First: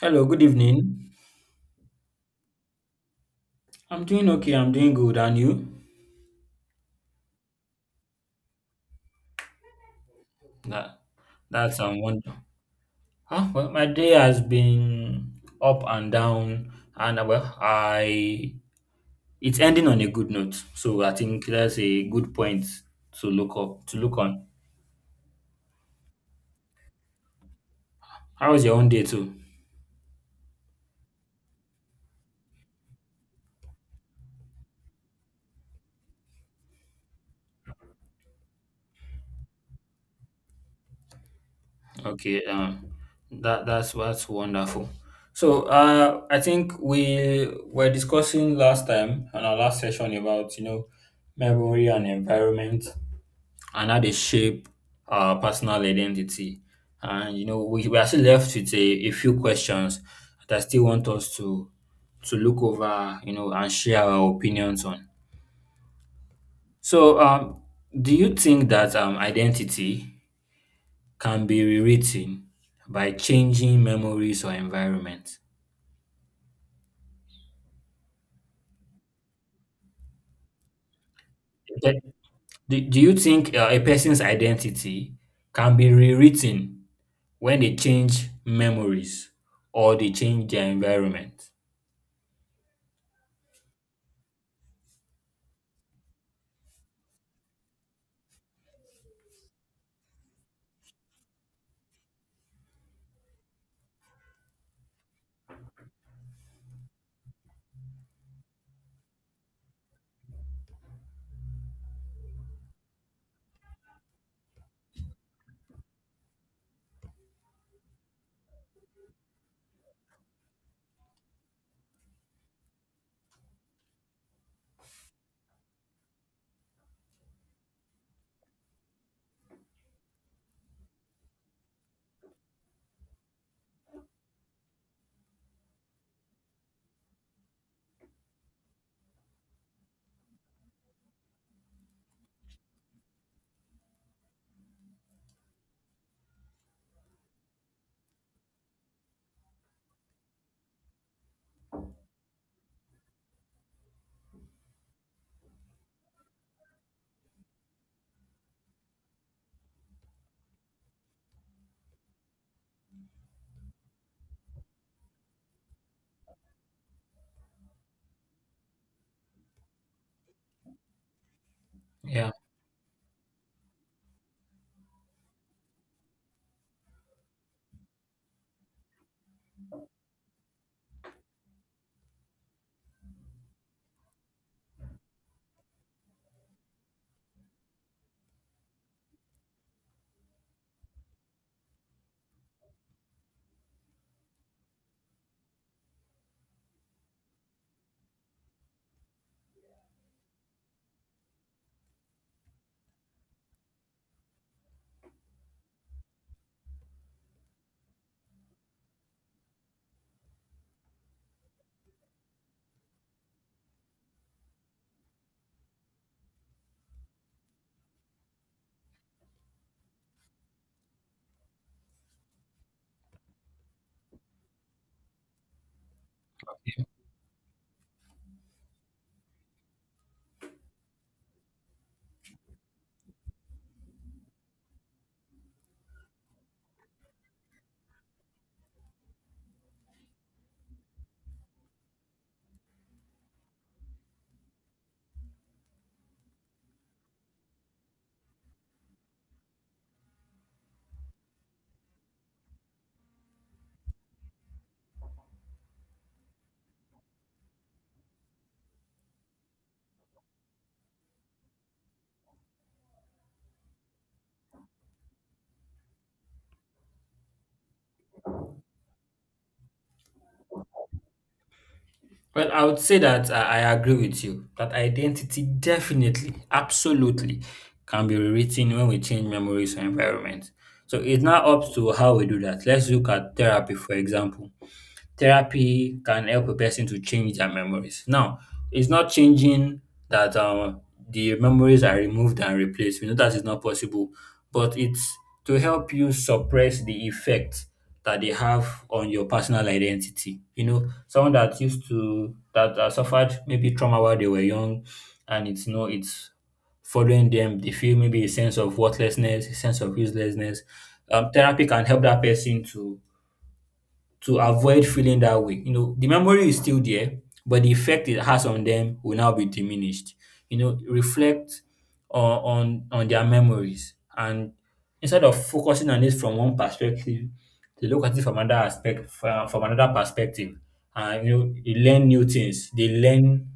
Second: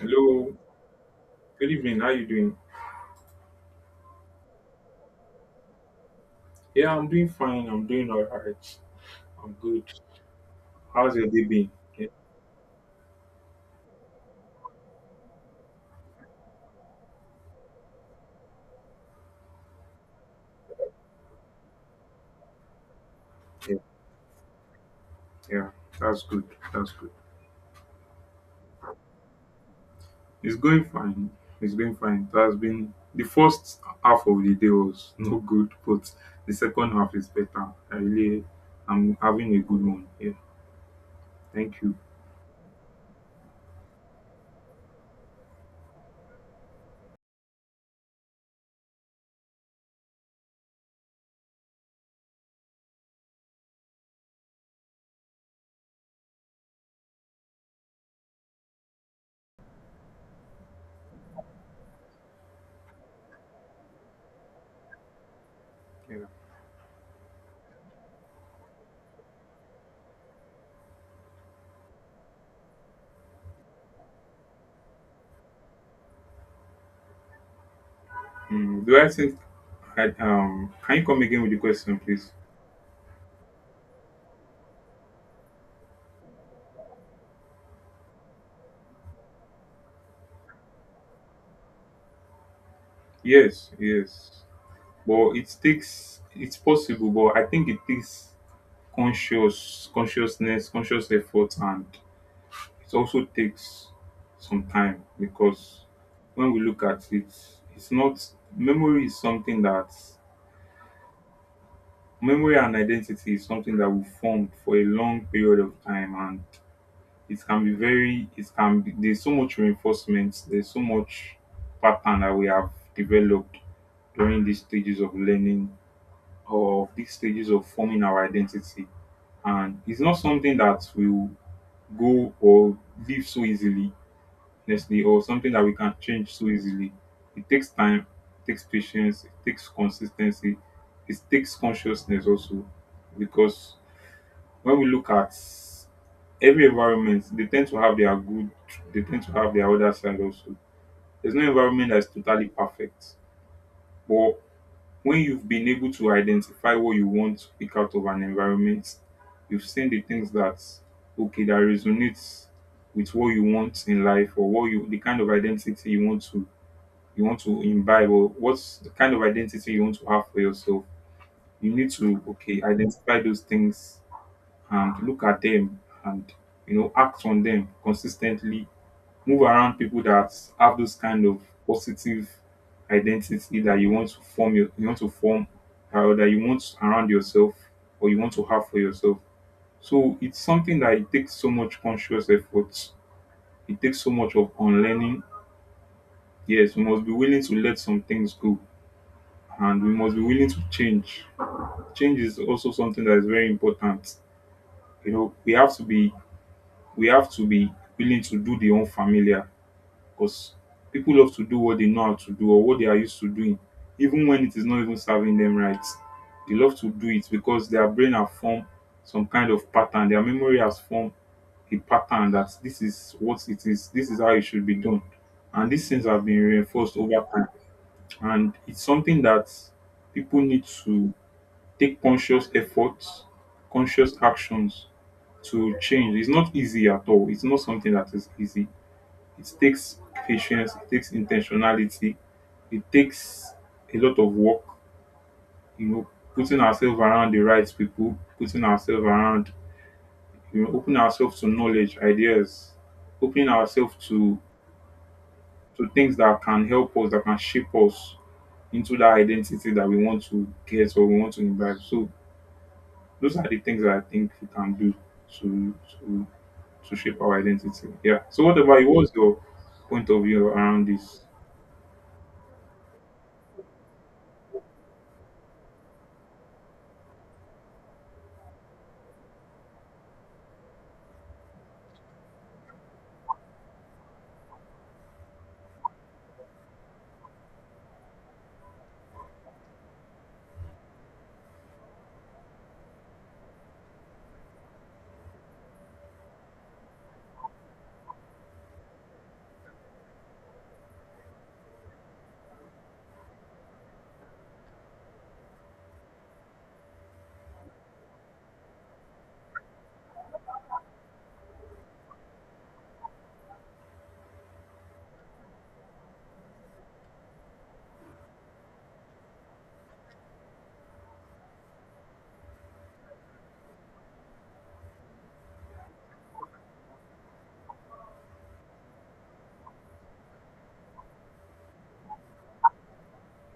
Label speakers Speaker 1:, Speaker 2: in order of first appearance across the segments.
Speaker 1: Hello, good evening.
Speaker 2: good evening. How you doing?
Speaker 1: I'm doing okay. I'm doing good. And you?
Speaker 2: Yeah, I'm doing fine. I'm doing all right. I'm good.
Speaker 1: That
Speaker 2: How's your day been?
Speaker 1: that's a
Speaker 2: Yeah,
Speaker 1: wonder. Ah, well, my day has been up and down, and well, I it's ending on a good note. So I think that's a good point to look
Speaker 2: yeah,
Speaker 1: up to look on.
Speaker 2: yeah. That's good. That's good.
Speaker 1: How was your own day too?
Speaker 2: It's going fine. It's going fine. It has been the first half of the day was no good, but the second half is better. I really, I'm having a good one. Yeah, thank you.
Speaker 1: Okay, um, that's wonderful. So I think we were discussing last time on our last session about memory and environment, and how they shape our personal identity. And you know, we are still left with a few questions that I still want us to look over, you know, and share our opinions on.
Speaker 2: Yeah.
Speaker 1: So, do you think that identity can be rewritten by changing memories or environment?
Speaker 2: Mm, do I think? I, can you come again with the question,
Speaker 1: Okay.
Speaker 2: please?
Speaker 1: Do you think a person's identity can be rewritten when they change memories or they change their environment?
Speaker 2: Yes, yes. But it takes. It's possible, but I think it takes conscious effort, and it also takes some time. Because when we look at it it's not memory is something that, memory and identity is something that we formed for a long period of time. And it can be very, it can be, there's so much reinforcement, there's so much pattern that we have developed during these stages of learning, or these stages of forming our identity. And it's not something that we go or leave so easily, honestly, or something that we can change so easily. It takes time, it takes patience, it takes consistency, it takes consciousness also. Because when we look at every environment, they tend to have their good, they tend to have their other side also. There's no environment that's totally perfect. But when you've been able to identify what you want to pick out of an environment, you've seen the things that, okay, that resonates with what you want in life, or what you, the kind of identity you want to, you want to imbibe, or what's the kind of identity you want to have for yourself. You need to,
Speaker 1: Yeah.
Speaker 2: okay, identify those things and look at them, and, you know, act on them consistently, move around people that have those kind of positive identity that you want to form your, you want to form, or that you want around yourself, or you want to have for yourself. So it's something that, it takes so much conscious effort, it takes so much of unlearning. Yes, we must be willing to let some things go, and we must be willing to change. Change is also something that is very important. You know, we have to be, we have to be willing to do the unfamiliar. Because people love to do what they know how to do, or what they are used to doing, even when it is not even serving them right. They love to do it because their brain have formed some kind of pattern, their memory has formed a pattern that this is what it is, this is how it should be done. And these things have been reinforced over time. And it's something that people need to take conscious efforts, conscious actions to change. It's not easy at all. It's not something that is easy. It takes patience, it takes intentionality, it takes a lot of work, you know, putting ourselves around the right people, putting ourselves around, you know, opening ourselves to knowledge, ideas, opening ourselves to things that can help us, that can shape us into that identity that we want to get or we want to imbibe. So those are the things that I think we can do to to to shape our identity. Yeah. So what about you? What's your point of view around this?
Speaker 1: Well, I would say that I agree with you that identity definitely, absolutely can be rewritten when we change memories or environment. So it's now up to how we do that. Let's look at therapy, for example. Therapy can help a person to change their memories. Now, it's not changing that the memories are removed and replaced. We know that is not possible, but it's to help you suppress the effect that they have on your personal identity. You know, someone that used to that suffered maybe trauma while they were young, and it's no, it's following them. They feel maybe a sense of worthlessness, a sense of uselessness. Therapy can help that person to avoid feeling that way. You know, the memory is still there, but the effect it has on them will now be diminished. You know, reflect on their memories, and instead of focusing on it from one perspective, they look at it from another aspect, from another perspective. And you know, they learn new things. They learn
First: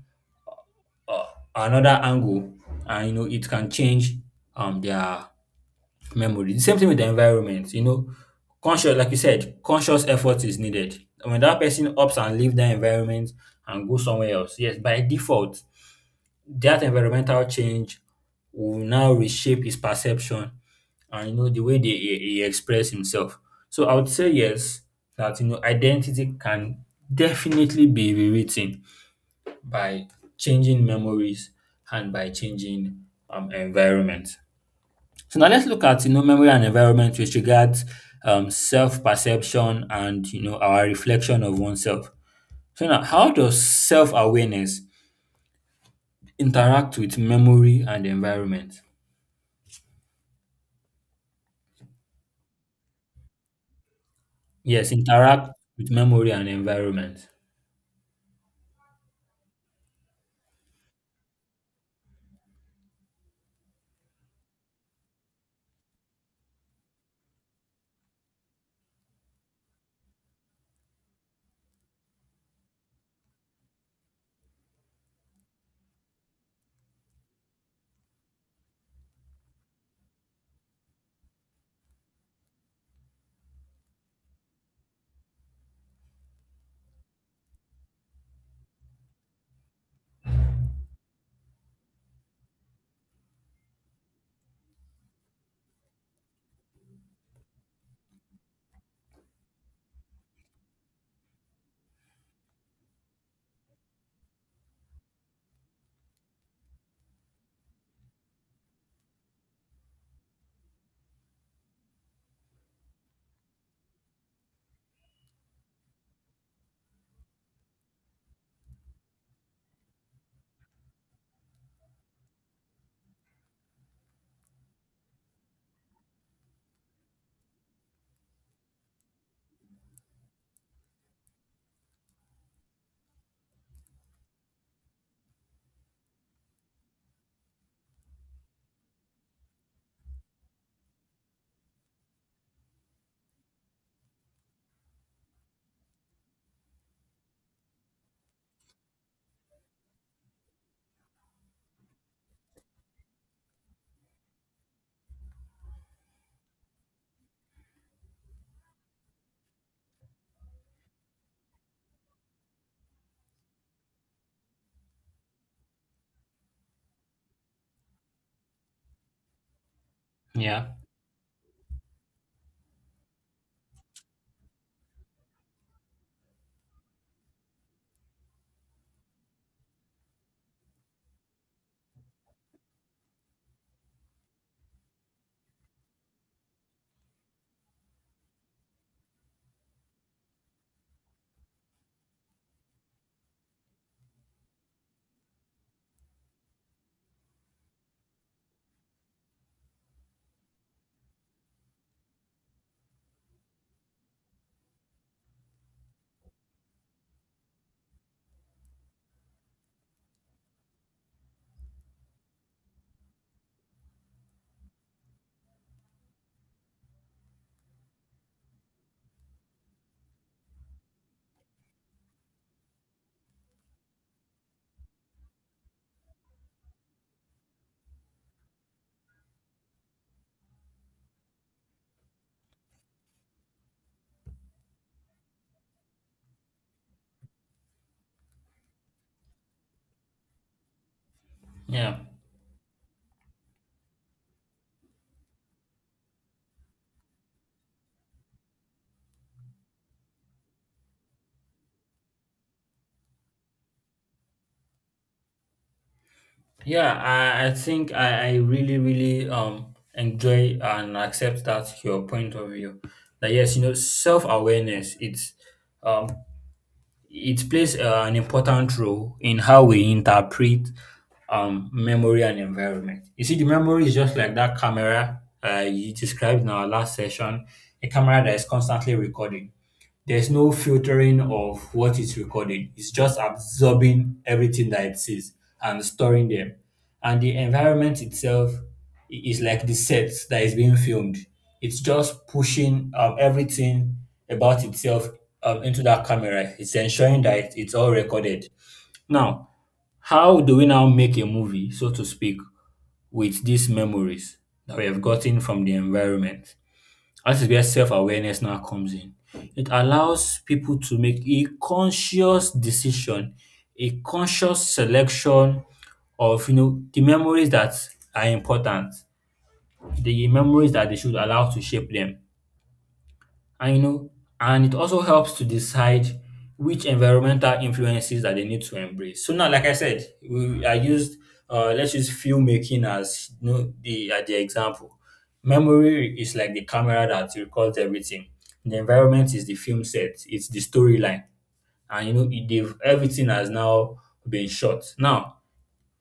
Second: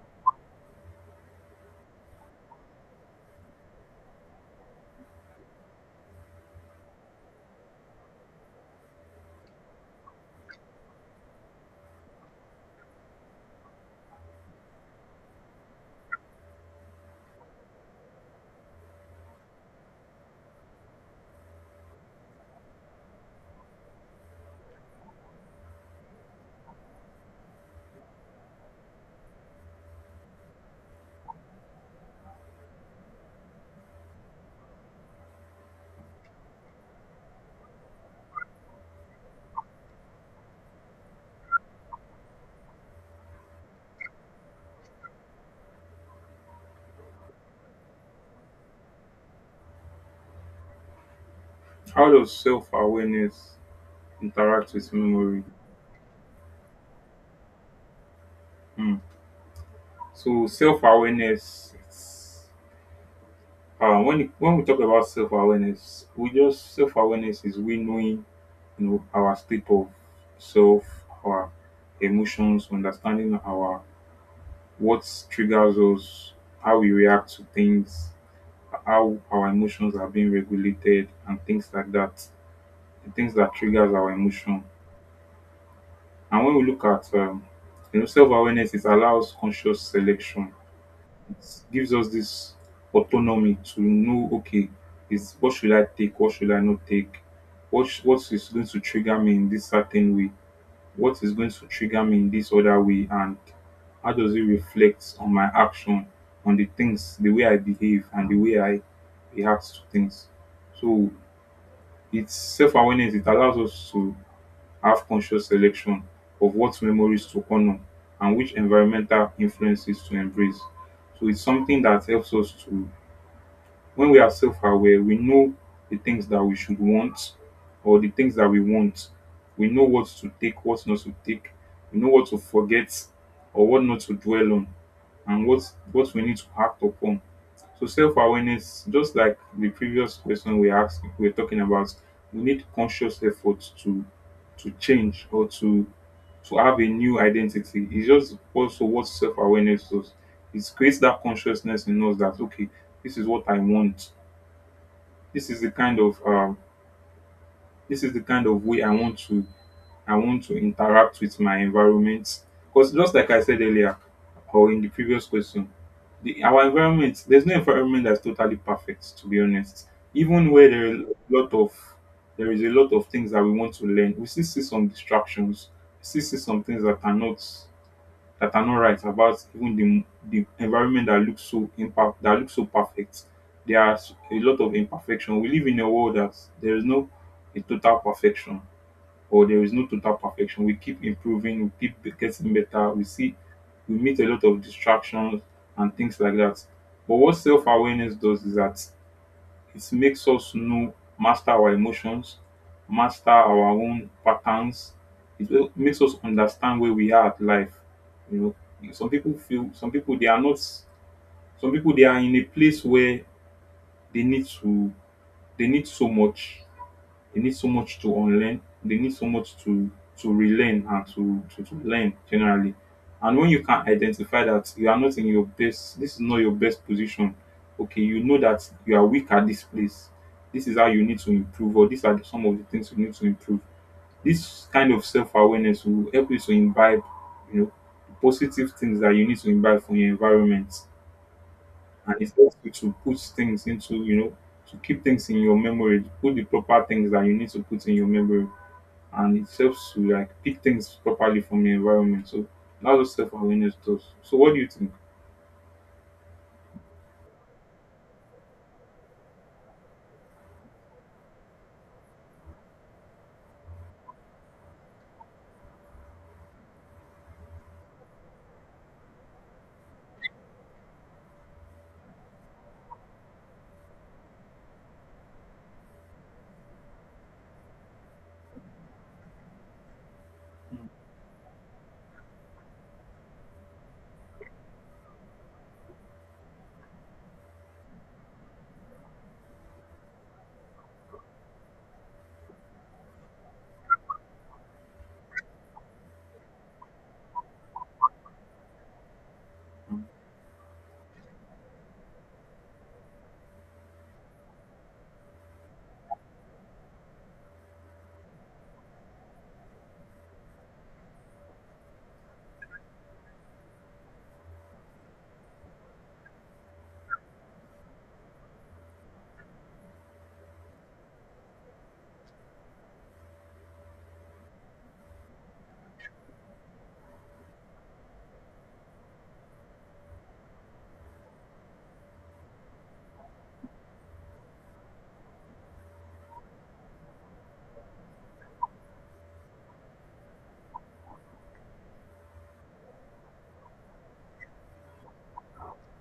Speaker 1: another angle, and you know, it can change their memory. The same thing with the environment, you know, conscious, like you said, conscious effort is needed. When that person opts and leave that environment and go somewhere else, yes, by default, that environmental change will now reshape his perception and you know the way he express himself. So I would say yes, that you know identity can definitely be rewritten by changing memories and by changing environment. So now let's look at you know memory and environment with regards self-perception and you know our reflection of oneself. So now, how does self-awareness interact with memory and environment?
Speaker 2: How does self-awareness interact
Speaker 1: Yes,
Speaker 2: with memory?
Speaker 1: interact with memory and environment.
Speaker 2: Hmm. So self-awareness, when we talk about self-awareness, we just self-awareness is, we knowing, you know, our state of self, our emotions, understanding our, what triggers us, how we react to things, how our emotions are being regulated, and things like that. The things that triggers our emotion. And when we look at you know, self awareness, it allows conscious selection. It gives us this autonomy to know, okay, is what should I take, what should I not take, what is going to trigger me in this certain way, what is going to trigger me in this other way, and how does it reflect on my action, on the things, the way I behave, and the way I react to things. So it's self awareness. It allows us to have conscious selection of what memories to honor and which environmental influences to embrace. So it's something that helps us to, when we are self aware, we know the things that we should want, or the things that we want. We know what to take, what not to take. We know what to forget or what not to dwell on, and what we need to act upon. So self-awareness, just like the previous question we asked, we we're talking about, we need conscious effort to change, or to have a new identity. It's just also what self-awareness does. It creates that consciousness in us that, okay, this is what I want. This is the kind of this is the kind of way I want to, I want to interact with my environment. Because, just like I said earlier, or in the previous question, our environment, there's no environment that's totally perfect, to be honest. Even where
Speaker 1: Yeah,
Speaker 2: there are a lot of there is a lot of things that we want to learn, we still see some distractions, we still see some things that are not, that are not right about even the environment that looks so imperfect, that looks so perfect. A lot of imperfection. We live in a world that there is no, a total perfection, or there is no total perfection. We keep improving, we keep getting better. We meet a lot of distractions and things like that. But what self awareness does is that it makes us know, master our emotions, master our own patterns. Makes us understand where we are at life. You know, some people feel, some people they are not, some people they are in a place where they need to, they need so much, they need so much to unlearn. They need so much to relearn, and to learn generally. And when you can identify that you are not in your best, this is not your best position. Okay, you know that you are weak at this place. This is how you need to improve, or these are some of the things you need to improve. This kind of self awareness will help you to imbibe, you know, positive things that you need to imbibe from your environment,
Speaker 1: yeah,
Speaker 2: and it helps you to put things into, you know, to keep things in your memory, put the proper things that you need to put in your memory, and it helps to like pick things properly from the environment. So that's what self-awareness does. So what do you think?
Speaker 1: yeah. I think I really really enjoy and accept that your point of view. That yes, you know, self-awareness. Um it plays an important role in how we interpret memory and environment. You see, the memory is just like that camera you described in our last session, a camera that is constantly recording. There's no filtering of what it's recording. It's just absorbing everything that it sees and storing them. And the environment itself is like the set that is being filmed. It's just pushing everything about itself into that camera. It's ensuring that it's all recorded. Now,
Speaker 2: Mm,
Speaker 1: how do we now make a movie, so to speak, with these memories that we have gotten from the environment? That is where self awareness now comes in. It allows people to make a conscious decision, a conscious selection of you know the memories that are important, the memories that they should allow to shape them. And you know, and it also helps to decide which environmental influences that they need to embrace. So now, like I said, we, I used let's use filmmaking as you know, the as the example. Memory is like the camera that records everything. The environment is the film set. It's the storyline, and you know everything has now been shot. Now,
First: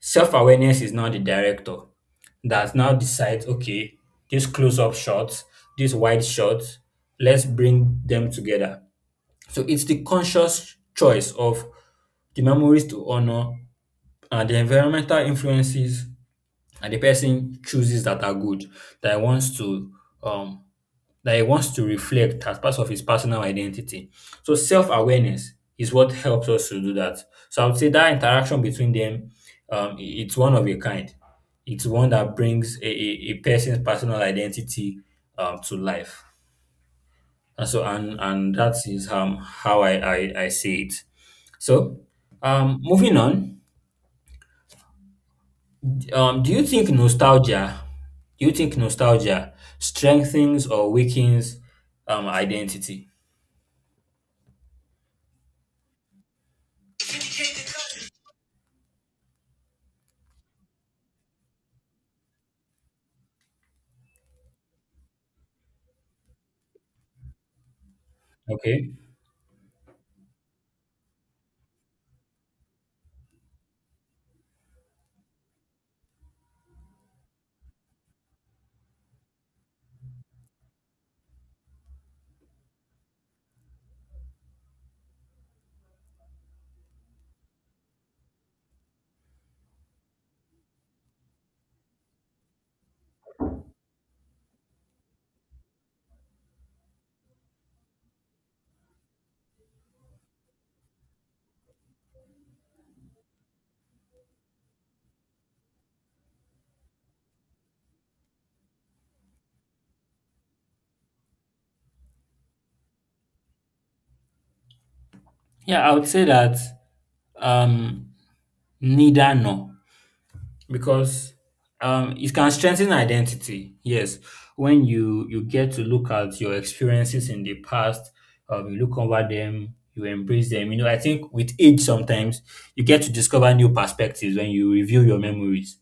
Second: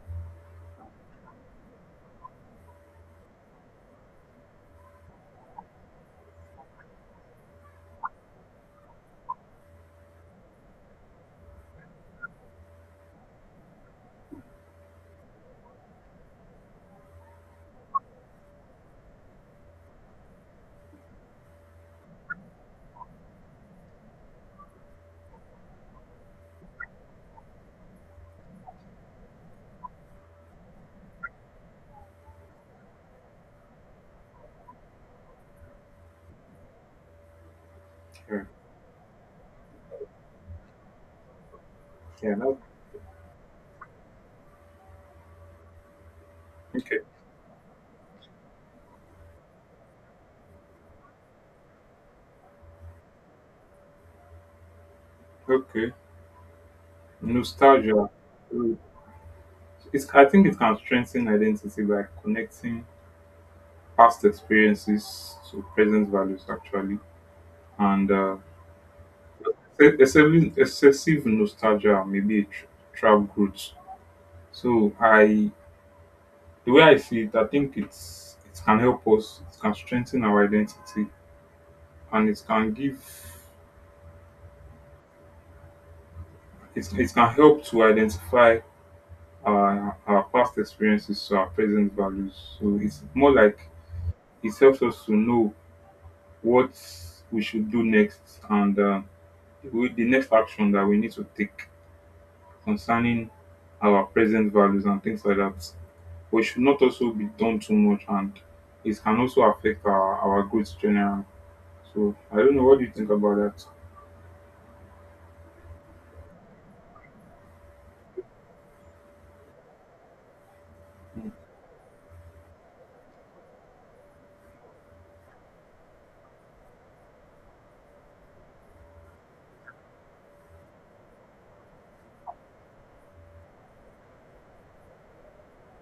Speaker 1: self awareness is now the director that now decides, okay, this close up shots, this wide shots, let's bring them together. So it's the conscious choice of the memories to honor and the environmental influences and the person chooses that are good that he wants to um reflect as part of his personal identity. So self awareness is what helps us to do that. So I would say that interaction between them, um, it's one of a kind. It's one that brings a person's personal identity to life. And so
Speaker 2: okay,
Speaker 1: and that is how I see it. So
Speaker 2: yeah that,
Speaker 1: moving on, um do you think
Speaker 2: okay.
Speaker 1: nostalgia do you think nostalgia strengthens or weakens identity?
Speaker 2: Okay, nostalgia. Mm, it's, I think it can strengthen identity by connecting past experiences to present values, actually. And
Speaker 1: Okay.
Speaker 2: excessive nostalgia may be a trap route. So I, the way I see it, I think it's, it can help us, it can strengthen our identity. And it can give, it can help to identify our past experiences to our present values. So it's more like it helps us to know what we should do next, and with the next action that we need to take concerning our present values and things like that. We should not also be done too much, and it can also affect our growth generally. So I don't know. What do you think about that?
Speaker 1: Yeah, I would say that um, neither nor, because it can strengthen identity. Yes, when you get to look at your experiences in the past, you look over them, you embrace them. You know, I think with age sometimes you get to discover new perspectives when you review your memories,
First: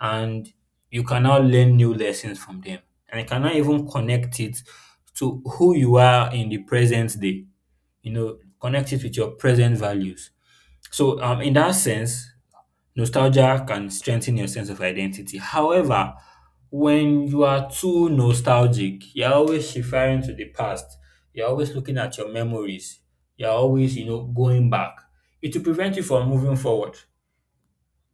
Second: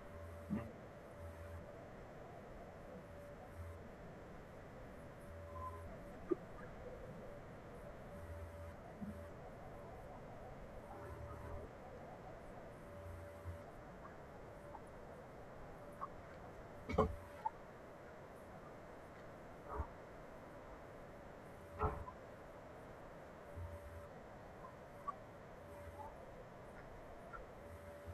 Speaker 1: and you can now learn new lessons from them, and you cannot even connect it to who you are in the present day. You know, connect it with your present values, so, in that sense, nostalgia can strengthen your sense of identity. However, when you are too nostalgic, you're always referring to the past. You're always looking at your memories. You're always, you know, going back. It will prevent you from moving forward.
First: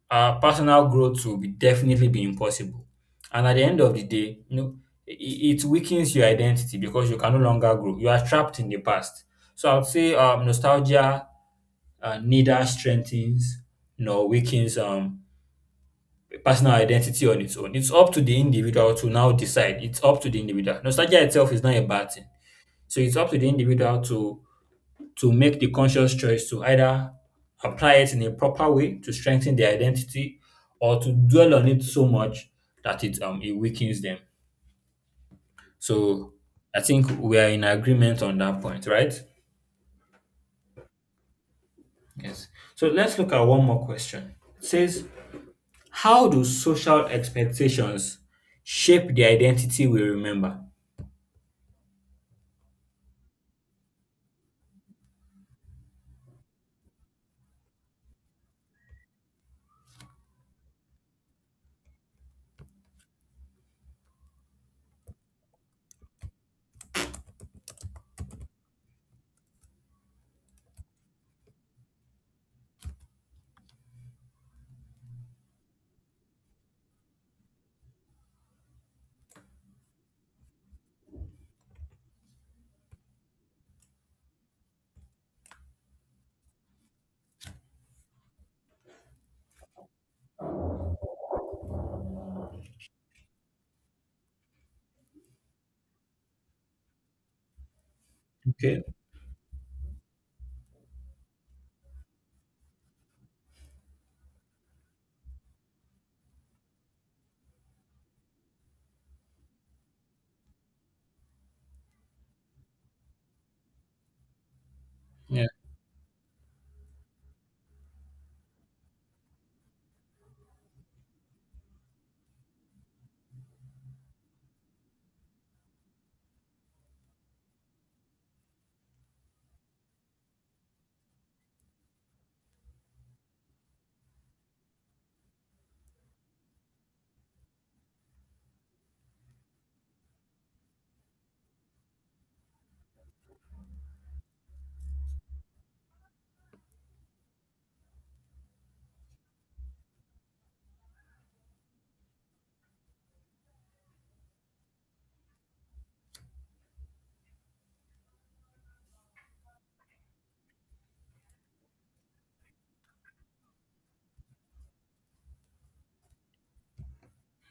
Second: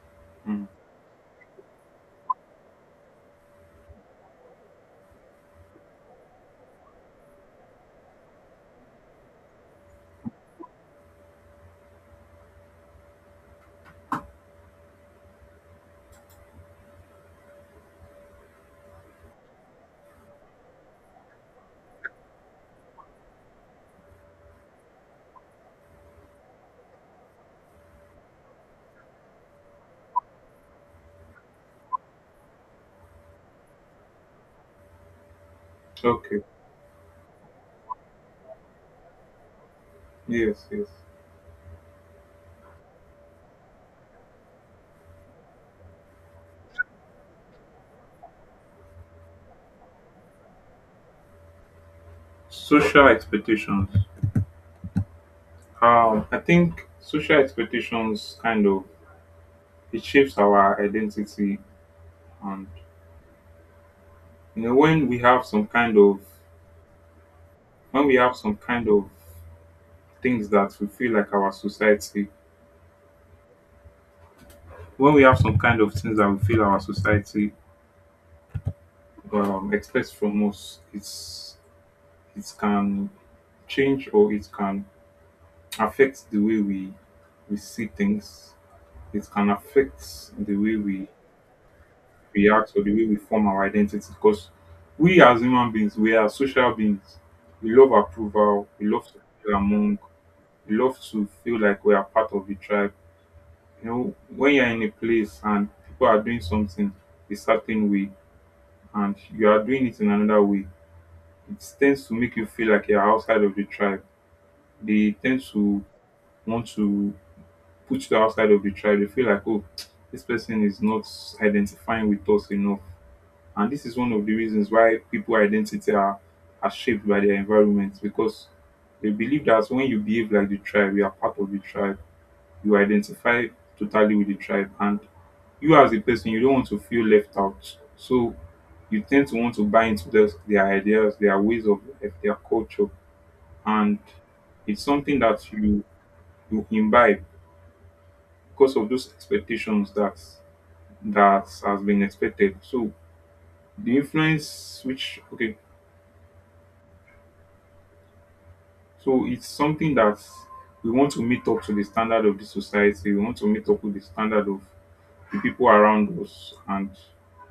Speaker 1: Our
Speaker 2: Mm.
Speaker 1: personal growth will be definitely be impossible. And at the end of the day, you know, it, it weakens your identity because you can no longer grow. You are trapped in the past. So I would say nostalgia and neither strengthens nor weakens personal identity on its own. It's up to the individual to now decide. It's up to the individual. Nostalgia itself is not a bad thing. So it's up to the individual to make the conscious choice to either apply it in a proper way to strengthen their identity or to dwell on it so much that it weakens them. So
Speaker 2: Okay.
Speaker 1: I think we are in agreement on that point, right?
Speaker 2: Yes, yes.
Speaker 1: Yes. So let's look at one more question. It says, how do social expectations shape the identity we remember?
Speaker 2: Social expectations. I think social expectations kind of, it shapes our identity. And you know, when we have some kind of, when we have some kind of things that we feel like our society, when we have some kind of things that we feel our society expects from us, it's, it can change, or it can affect the way we see things. It can affect the way we react, or the way we form our identity. Because we, as human beings, we are social beings. We love approval,
Speaker 1: Okay.
Speaker 2: we love to feel among, we love to feel like we are part of the tribe. You know, when you're in a place and people are doing something a certain way, and you are doing it in another way, it tends to make you feel like you're outside of the tribe. They tend
Speaker 1: Yeah.
Speaker 2: to want to put you outside of the tribe. They feel like, oh, this person is not identifying with us enough. And this is one of the reasons why people identity are shaped by their environment. Because they believe that when you behave like the tribe, you are part of the tribe. You identify totally with the tribe. And you as a person, you don't want to feel left out. So you tend to want to buy into their ideas, their ways of life, their culture. And it's something that you imbibe because of those expectations that has been expected. So the influence which okay So it's something that we want to meet up to the standard of the society. We want to meet up with the standard of the people around us and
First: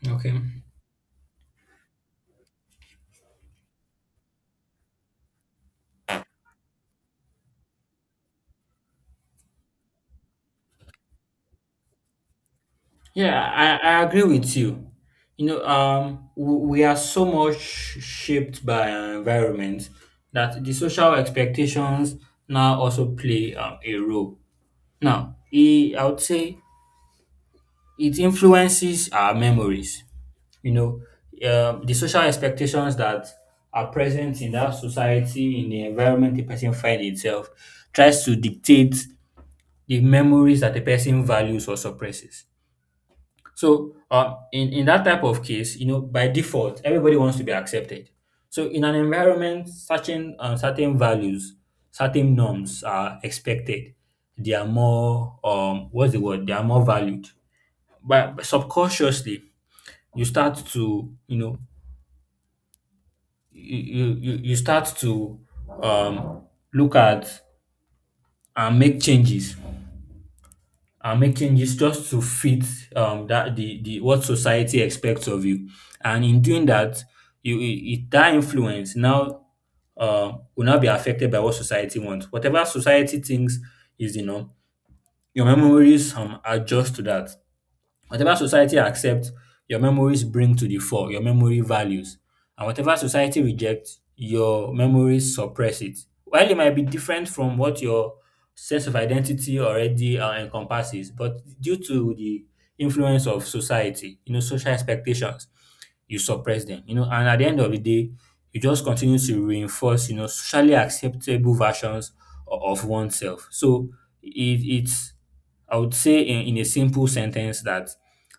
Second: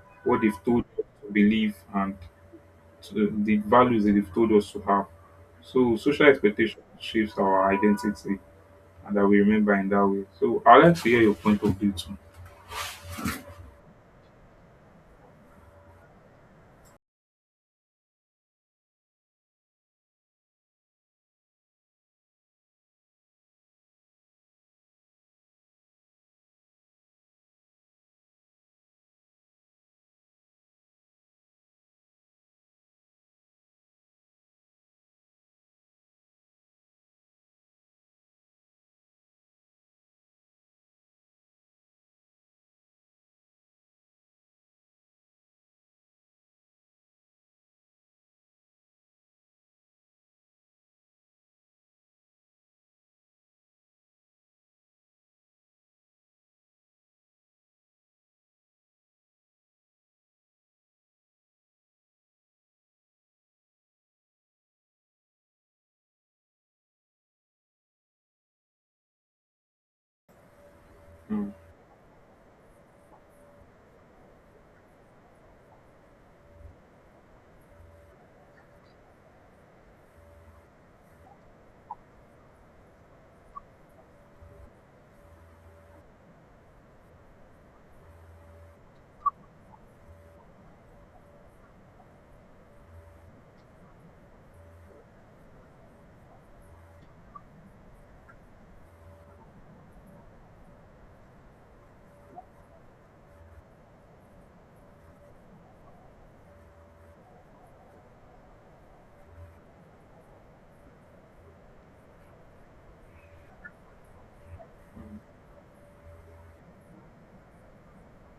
Speaker 1: Okay.
Speaker 2: what they've told us to believe and the values that they've told us to have. So social expectation shapes our identity and that we remember in that way. So I'd like to hear your point of view too.
Speaker 1: Yeah, I agree with you. You know, um, we are so much shaped by our environment that the social expectations now also play a role. Now, I would say it influences our memories. You know, the social expectations that are present in that society, in the environment the person find itself, tries to dictate the memories that the person values or suppresses. So in that type of case, you know, by default everybody wants to be accepted, so in an environment certain certain values, certain norms are expected. They are more what's the word they are more valued, but subconsciously you start to you know you start to um look at and make changes, and make
Speaker 2: Mm,
Speaker 1: changes just to fit that the what society expects of you. And in doing that that influence now will not be affected by what society wants. Whatever society thinks is the norm, your memories adjust to that. Whatever society accepts, your memories bring to the fore your memory values, and whatever society rejects, your memories suppress it. While it might be different from what your sense of identity already encompasses, but due to the influence of society, you know, social expectations, you suppress them, you know. And at the end of the day, you just continue to reinforce, you know, socially acceptable versions of oneself. So it, it's, I would say, in a simple sentence, that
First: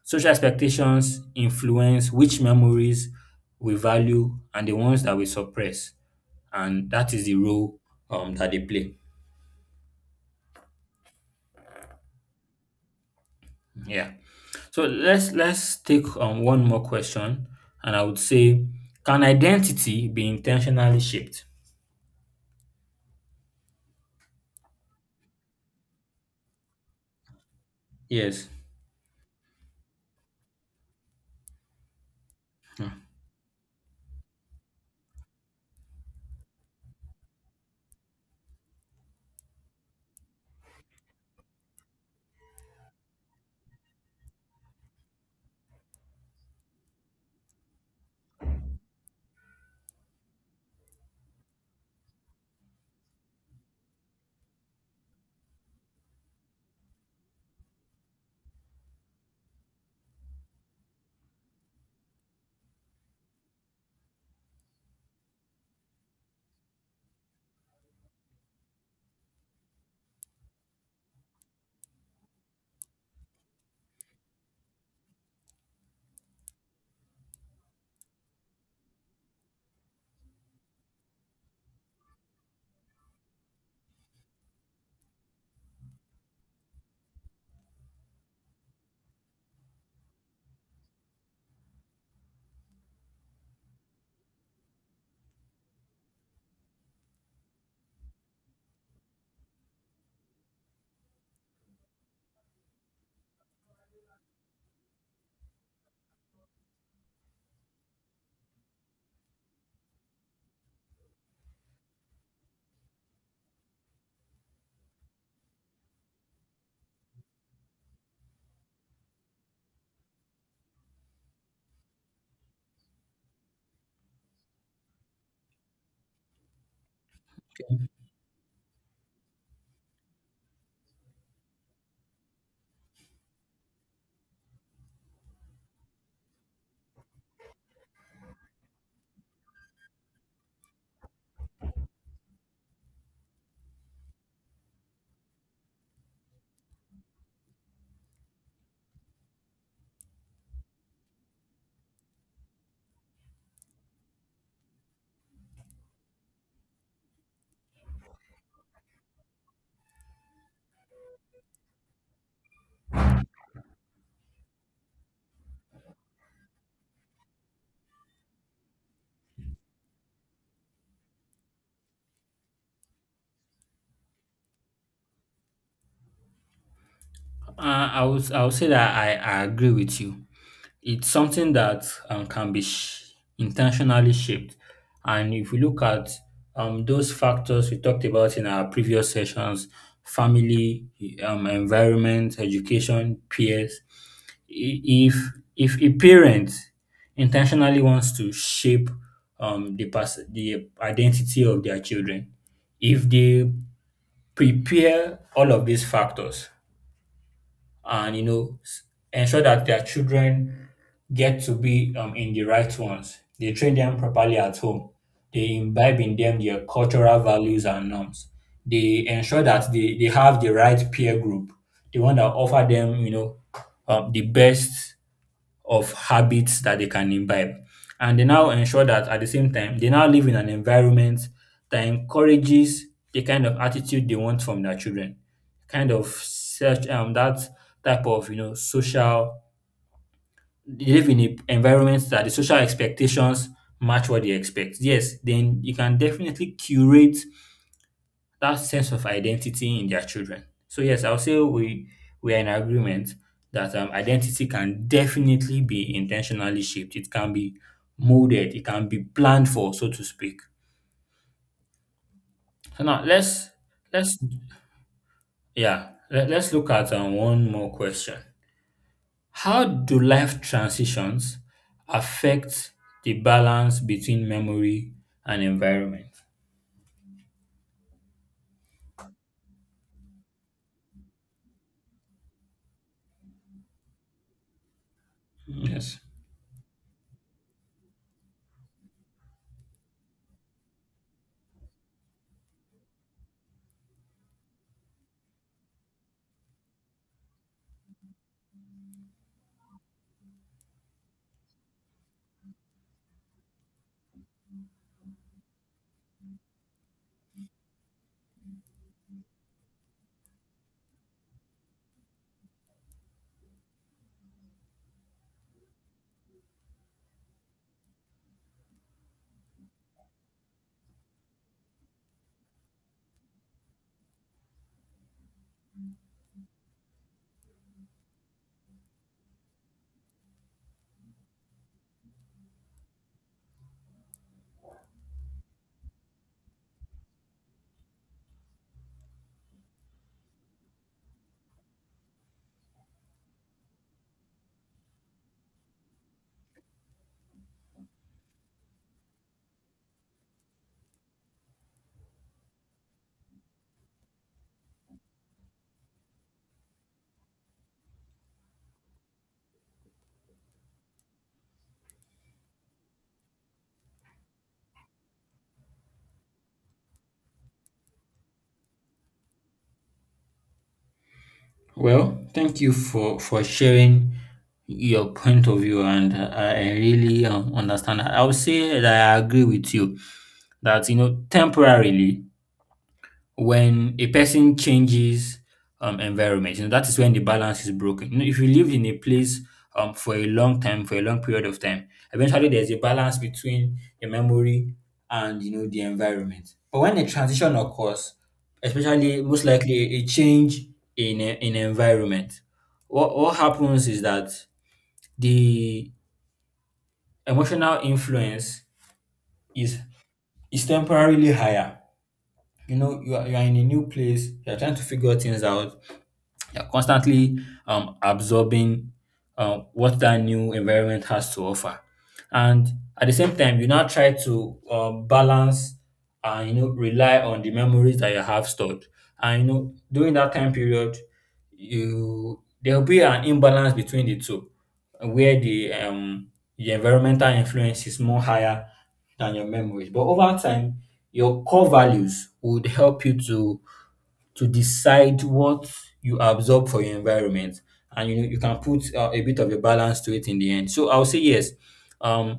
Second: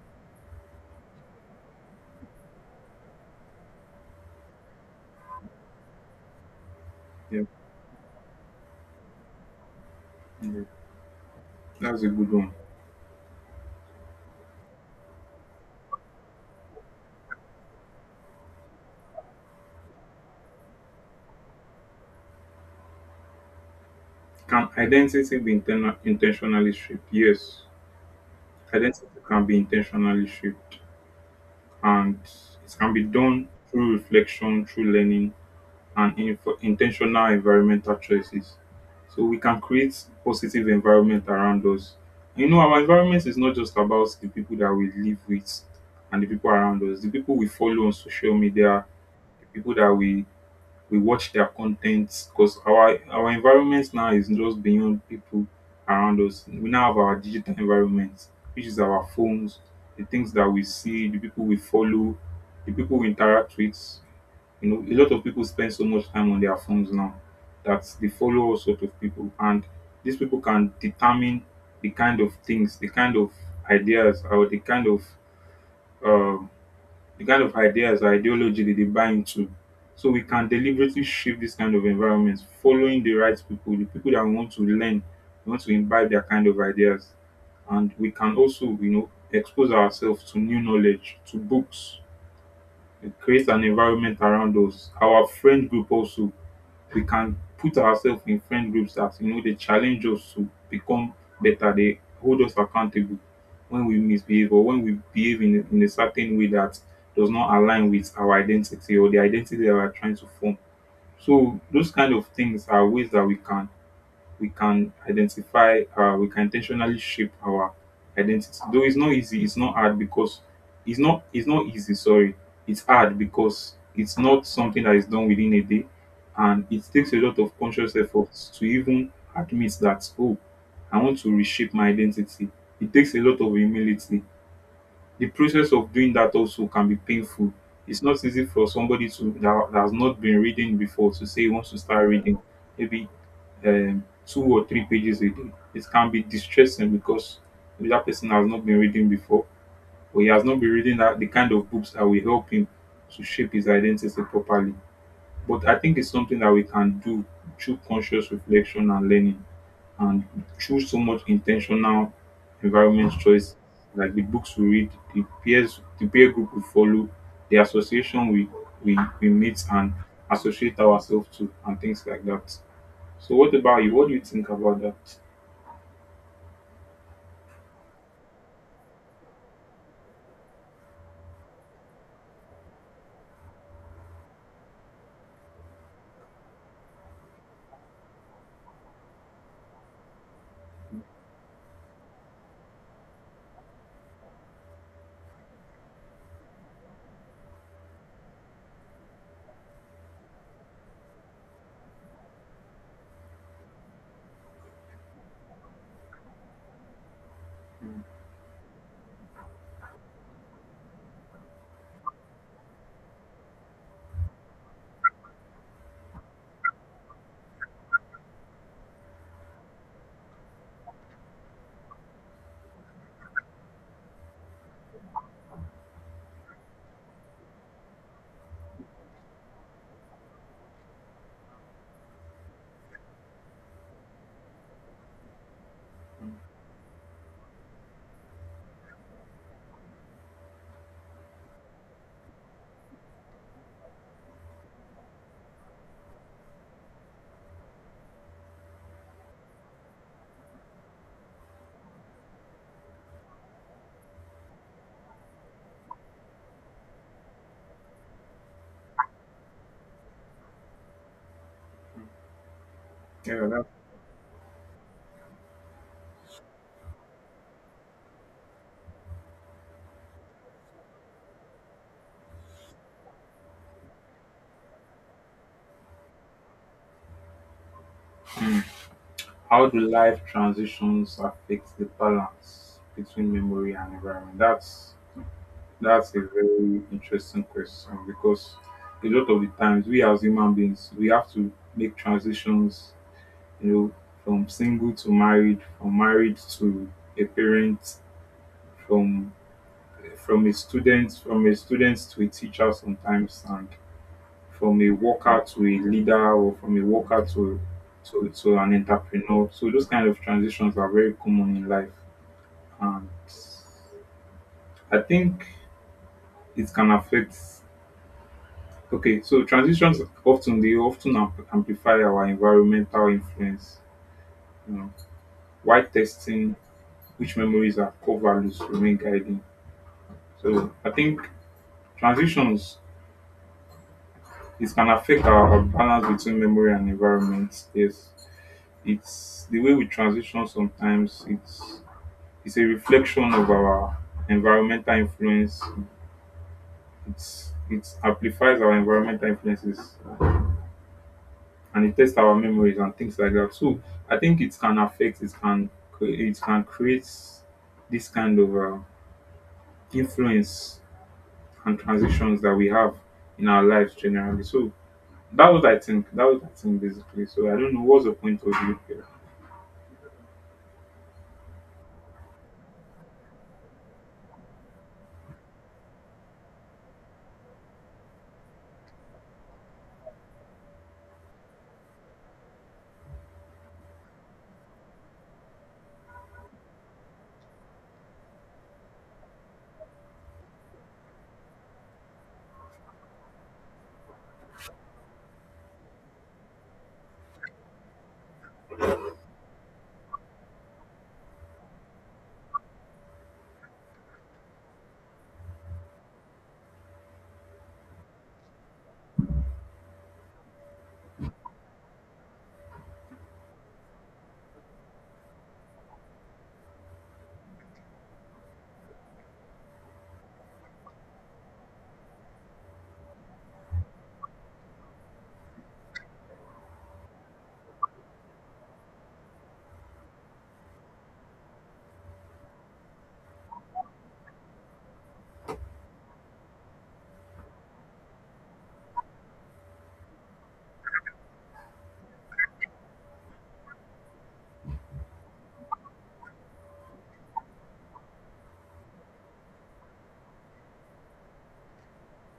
Speaker 1: social expectations influence which memories we value and the ones that we suppress, and that is the
Speaker 2: yeah,
Speaker 1: role that they play.
Speaker 2: yeah, that's a good one.
Speaker 1: Yeah. So let's take one more question, and I would say, can identity be intentionally shaped?
Speaker 2: Can identity be intentionally shaped? Yes,
Speaker 1: Yes,
Speaker 2: identity can be intentionally shaped. And it can be done through reflection, through learning, and intentional environmental choices. So we can create positive environment around us. You know, our environment is not just about the people that we live with and the people around us, the people we follow on social media, the people that we watch their contents because our environment now is just beyond people around us. We now have our digital environment, which is our phones, the things that we see, the people we follow, the people we interact with. You know, a lot of people spend so much time on their phones now that they follow all sorts of people, and these people can determine the kind of things, the kind of ideas, or um, the kind of ideas or ideology that they buy into. So we can deliberately shift this kind of environment, following the right people, the people that want to learn, want to imbibe their kind of ideas. And we can also, you know, expose ourselves to new knowledge, to books, it creates an environment around us. Our friend group also, we can put ourselves in friend groups that, you know, they challenge us to become better. They hold us accountable when we misbehave or when we behave in a certain way that does not align with our identity or the identity that we are trying to form. So those kind of things are ways that we can intentionally shape our identity, though it's not easy, it's not hard, because it's not easy, sorry, it's hard, because it's not something that is done within a day, and it takes a lot of conscious efforts to even admit that, oh, I want to reshape my identity. It takes a lot of humility. The process of doing that also can be painful. It's not easy for somebody that has not been reading before to say he wants to start reading, maybe two or three pages a day. It can be distressing because maybe that person has not been reading before, or he has not been reading that the kind of books that will help him to shape his identity properly. But I think it's something that we can do through conscious reflection and learning. And through so much intentional environment choice, like the books we read, the peers, the peer group we follow, the association we meet and associate ourselves to, and things like that. So, what about you? What do you think about that?
Speaker 1: I would say that I agree with you. It's something that can be intentionally shaped, and if we look at those factors we talked about in our previous sessions, family, environment, education, peers. i- If if a parent intentionally wants to shape the identity of their children, if they prepare all of these factors and you know ensure that their children get to be in the right ones. They train them properly at home. They imbibe in them their cultural values and norms. They ensure that they have the right peer group, the one that offer them, you know, the best of habits that they can imbibe. And they now ensure that at the same time, they now live in an environment that encourages the kind of attitude they want from their children. Kind of such that type of social, they live in a environment that the social expectations match what they expect. Yes, then you can definitely curate that sense of identity in their children. So yes, I'll say we are in agreement that identity can definitely be intentionally shaped. It can be molded. It can be planned for, so to speak. So now
Speaker 2: Yeah, that
Speaker 1: let's let us look at one more question. How do life transitions affect the balance between memory and environment?
Speaker 2: how do life transitions affect the balance between memory and environment? That's
Speaker 1: Yes.
Speaker 2: that's a very interesting question because a lot of the times we as human beings we have to make transitions, you know, from single to married, from married to a parent, from from a student, from a student to a teacher sometimes, and from a worker to a leader, or from a worker to an entrepreneur. So those kind of transitions are very common in life, and I think it can affect. Okay, so transitions often they often amplify our environmental influence. You know, why testing which memories and core values remain guiding. So I think transitions it can affect our balance between memory and environment. Yes, it's the way we transition sometimes. It's a reflection of our environmental influence. It amplifies our environmental influences and it tests our memories and things like that. So I think it can affect. It can create this kind of influence and transitions that we have in our lives generally. So that was I think basically. So I don't know what's the point of you here.
Speaker 1: Well, thank you for sharing your point of view, and I really understand. I would say that I agree with you that temporarily, when a person changes environment, you know, that is when the balance is broken. You know, if you live in a place for a long time, for a long period of time, eventually there's a balance between the memory and, you know, the environment. But when a transition occurs, especially most likely a change in environment, what happens is that the emotional influence is is temporarily higher. You know, you are in a new place, you are trying to figure things out. You're constantly absorbing what that new environment has to offer. And at the same time, you now try to, balance and, you know, rely on the memories that you have stored. And you know, during that time period, you there will be an imbalance between the two, where the environmental influence is more higher than your memories. But over time, your core values would help you to decide what you absorb for your environment, and you know, you can put a bit of a balance to it in the end. So I'll say yes, um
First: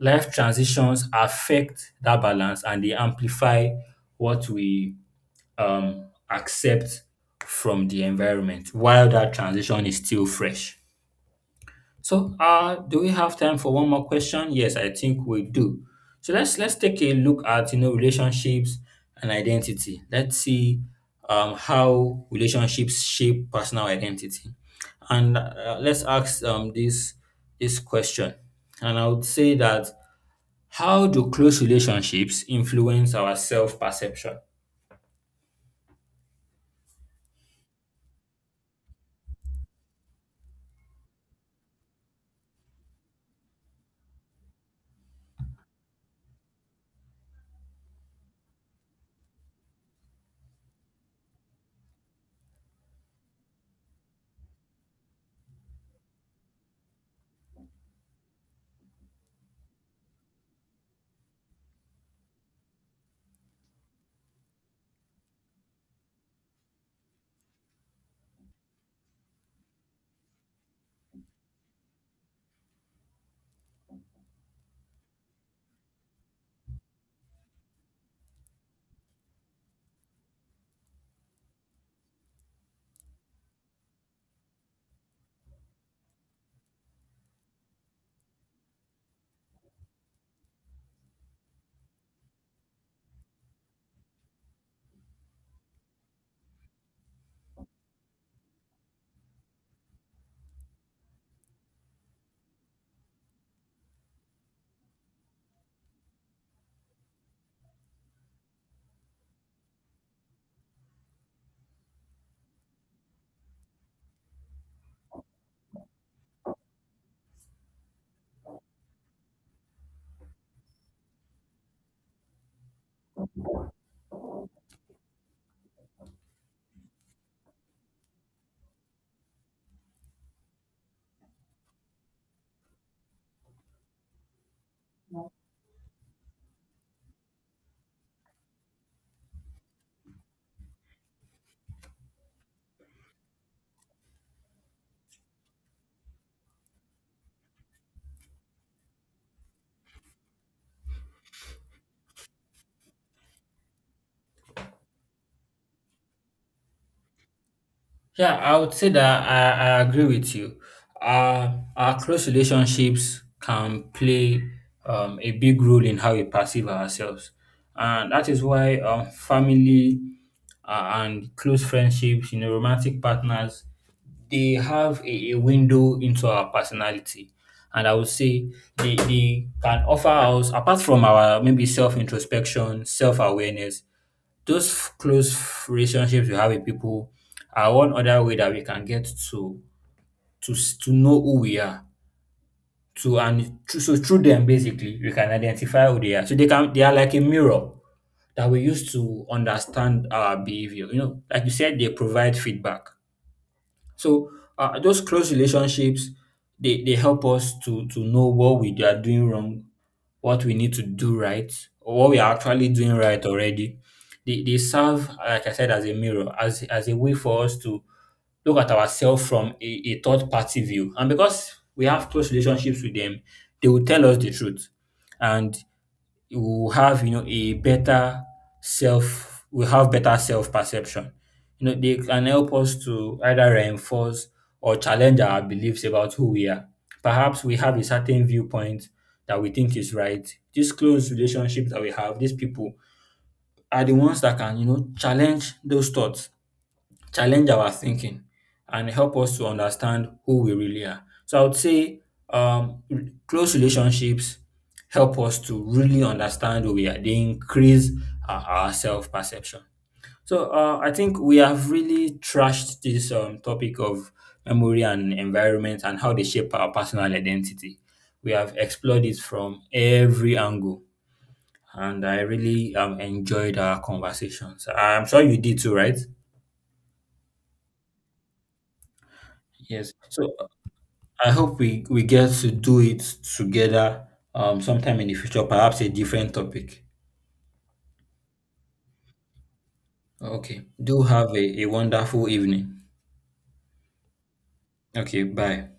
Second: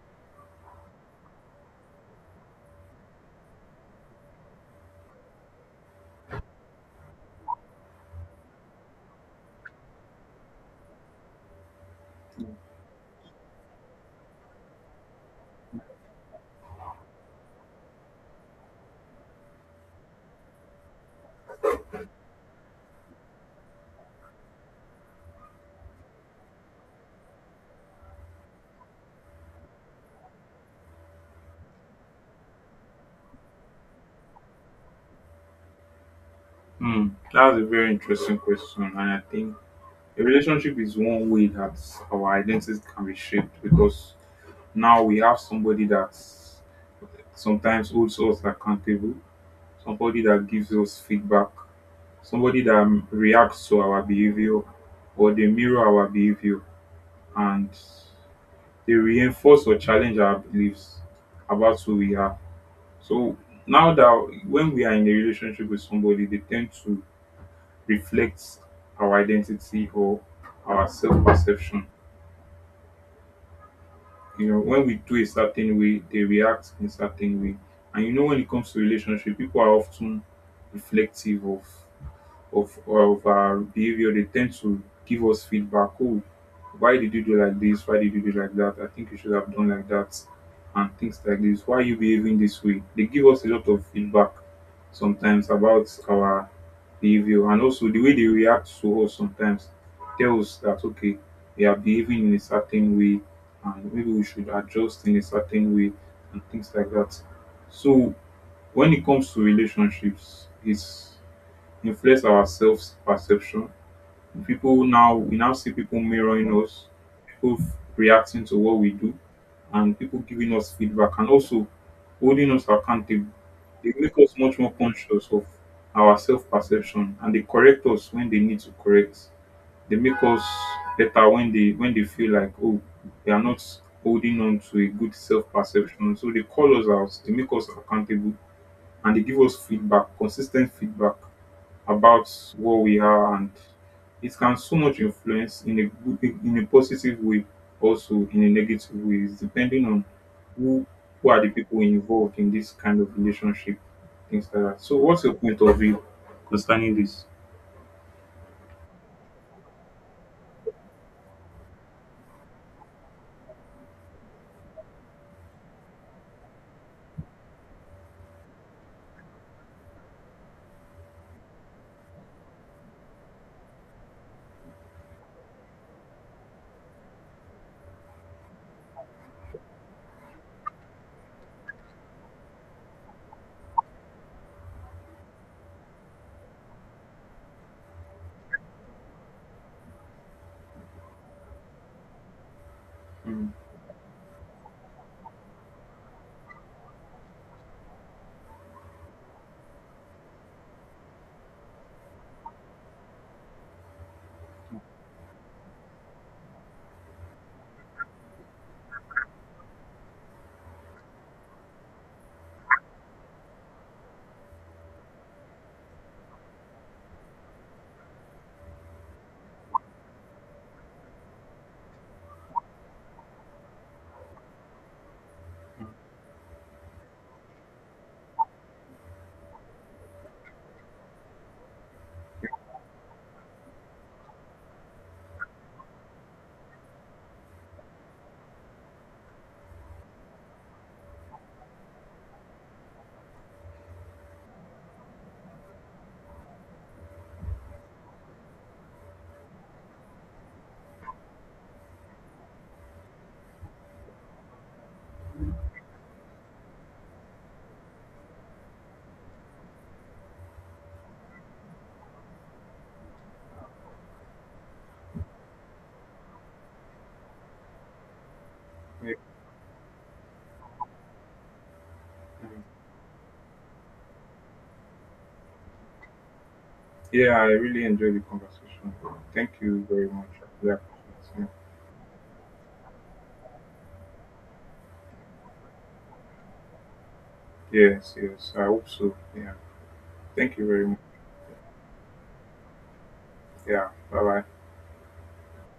Speaker 1: life transitions affect that balance, and they amplify what we accept from the environment while that transition is still fresh. So, do we have time for one more question? Yes, I think we do. So let's take a look at, you know, relationships and identity. Let's see how relationships shape personal identity, and let's ask, this question. And I would say that, how do close relationships influence our self perception?
Speaker 2: Hmm. That's a very interesting question, and I think a relationship is one way that our identities can be shaped because now we have somebody that sometimes holds us accountable, somebody that gives us feedback, somebody that reacts to our behavior, or they mirror our behavior, and they reinforce or challenge our beliefs about who we are. So now that when we are in a relationship with somebody, they tend to reflect our identity or our self perception. You know, when we do a certain way, they react in a certain way. And you know, when it comes to relationship, people are often reflective of our behavior, they tend to give us feedback. Oh, why did you do like this? Why did you do like that? I think you should have done like that, and things like this. Why are you behaving this way? They give us a lot of feedback sometimes about our behavior, and also the way they react to us sometimes tells that, okay, they are behaving in a certain way and maybe we should adjust in a certain way and things like that. So when it comes to relationships, it's influence our self perception. People now we now see people mirroring us, people reacting to what we do, and people giving us feedback and also holding us accountable. They make us much more conscious of our self perception and they correct us when they need to correct. They make us better when they feel like, oh, they are not holding on to a good self perception. So they call us out, they make us accountable and they give us feedback, consistent feedback about what we are, and it can so much influence in a positive way, also in a negative way, depending on who who are the people involved in this kind of relationship, things like that. So what's your point of view concerning this?
Speaker 1: Yeah, I would say that I agree with you. Our close relationships can play, a big role in how we perceive ourselves. And that is why, family, and close friendships, you know, romantic partners, they have a window into our personality. And I would say they can offer us, apart from our maybe self introspection, self awareness, close relationships we have with people are one other way that we can get to to know who we are. To
Speaker 2: Mm,
Speaker 1: and through, so through them basically we can identify who they are. So they are like a mirror that we use to understand our behavior. You know, like you said, they provide feedback. So those close relationships, they help us to know what we are doing wrong, what we need to do right, or what we are actually doing right already. They serve, like I said, as a mirror, as a way for us to look at ourselves from a third party view. And because we have close relationships with them, they will tell us the truth. And you will have, you know, a better self we have better self perception. You know, they can help us to either reinforce or challenge our beliefs about who we are. Perhaps we have a certain viewpoint that we think is right. These close relationships that we have, these people, are the ones that can, you know, challenge those thoughts, challenge our thinking, and help us to understand who we really are. So I would say, um, r- close relationships help us to really understand who we are. They increase our self perception. So I think we have really trashed this, topic of memory and environment, and how they shape our personal identity. We have explored
Speaker 2: yeah,
Speaker 1: it from every angle, and I
Speaker 2: Mm.
Speaker 1: really enjoyed our conversations. I'm sure you did too, right?
Speaker 2: Yeah, I really enjoyed the conversation, thank you
Speaker 1: Yes.
Speaker 2: very much.
Speaker 1: So
Speaker 2: Yeah.
Speaker 1: I hope we get to do it together sometime in the future, perhaps a different topic.
Speaker 2: Yes, yes, I hope so, yeah. Thank
Speaker 1: Okay.
Speaker 2: you very much.
Speaker 1: Do have a wonderful evening.
Speaker 2: Yeah, bye bye.
Speaker 1: Okay. Bye.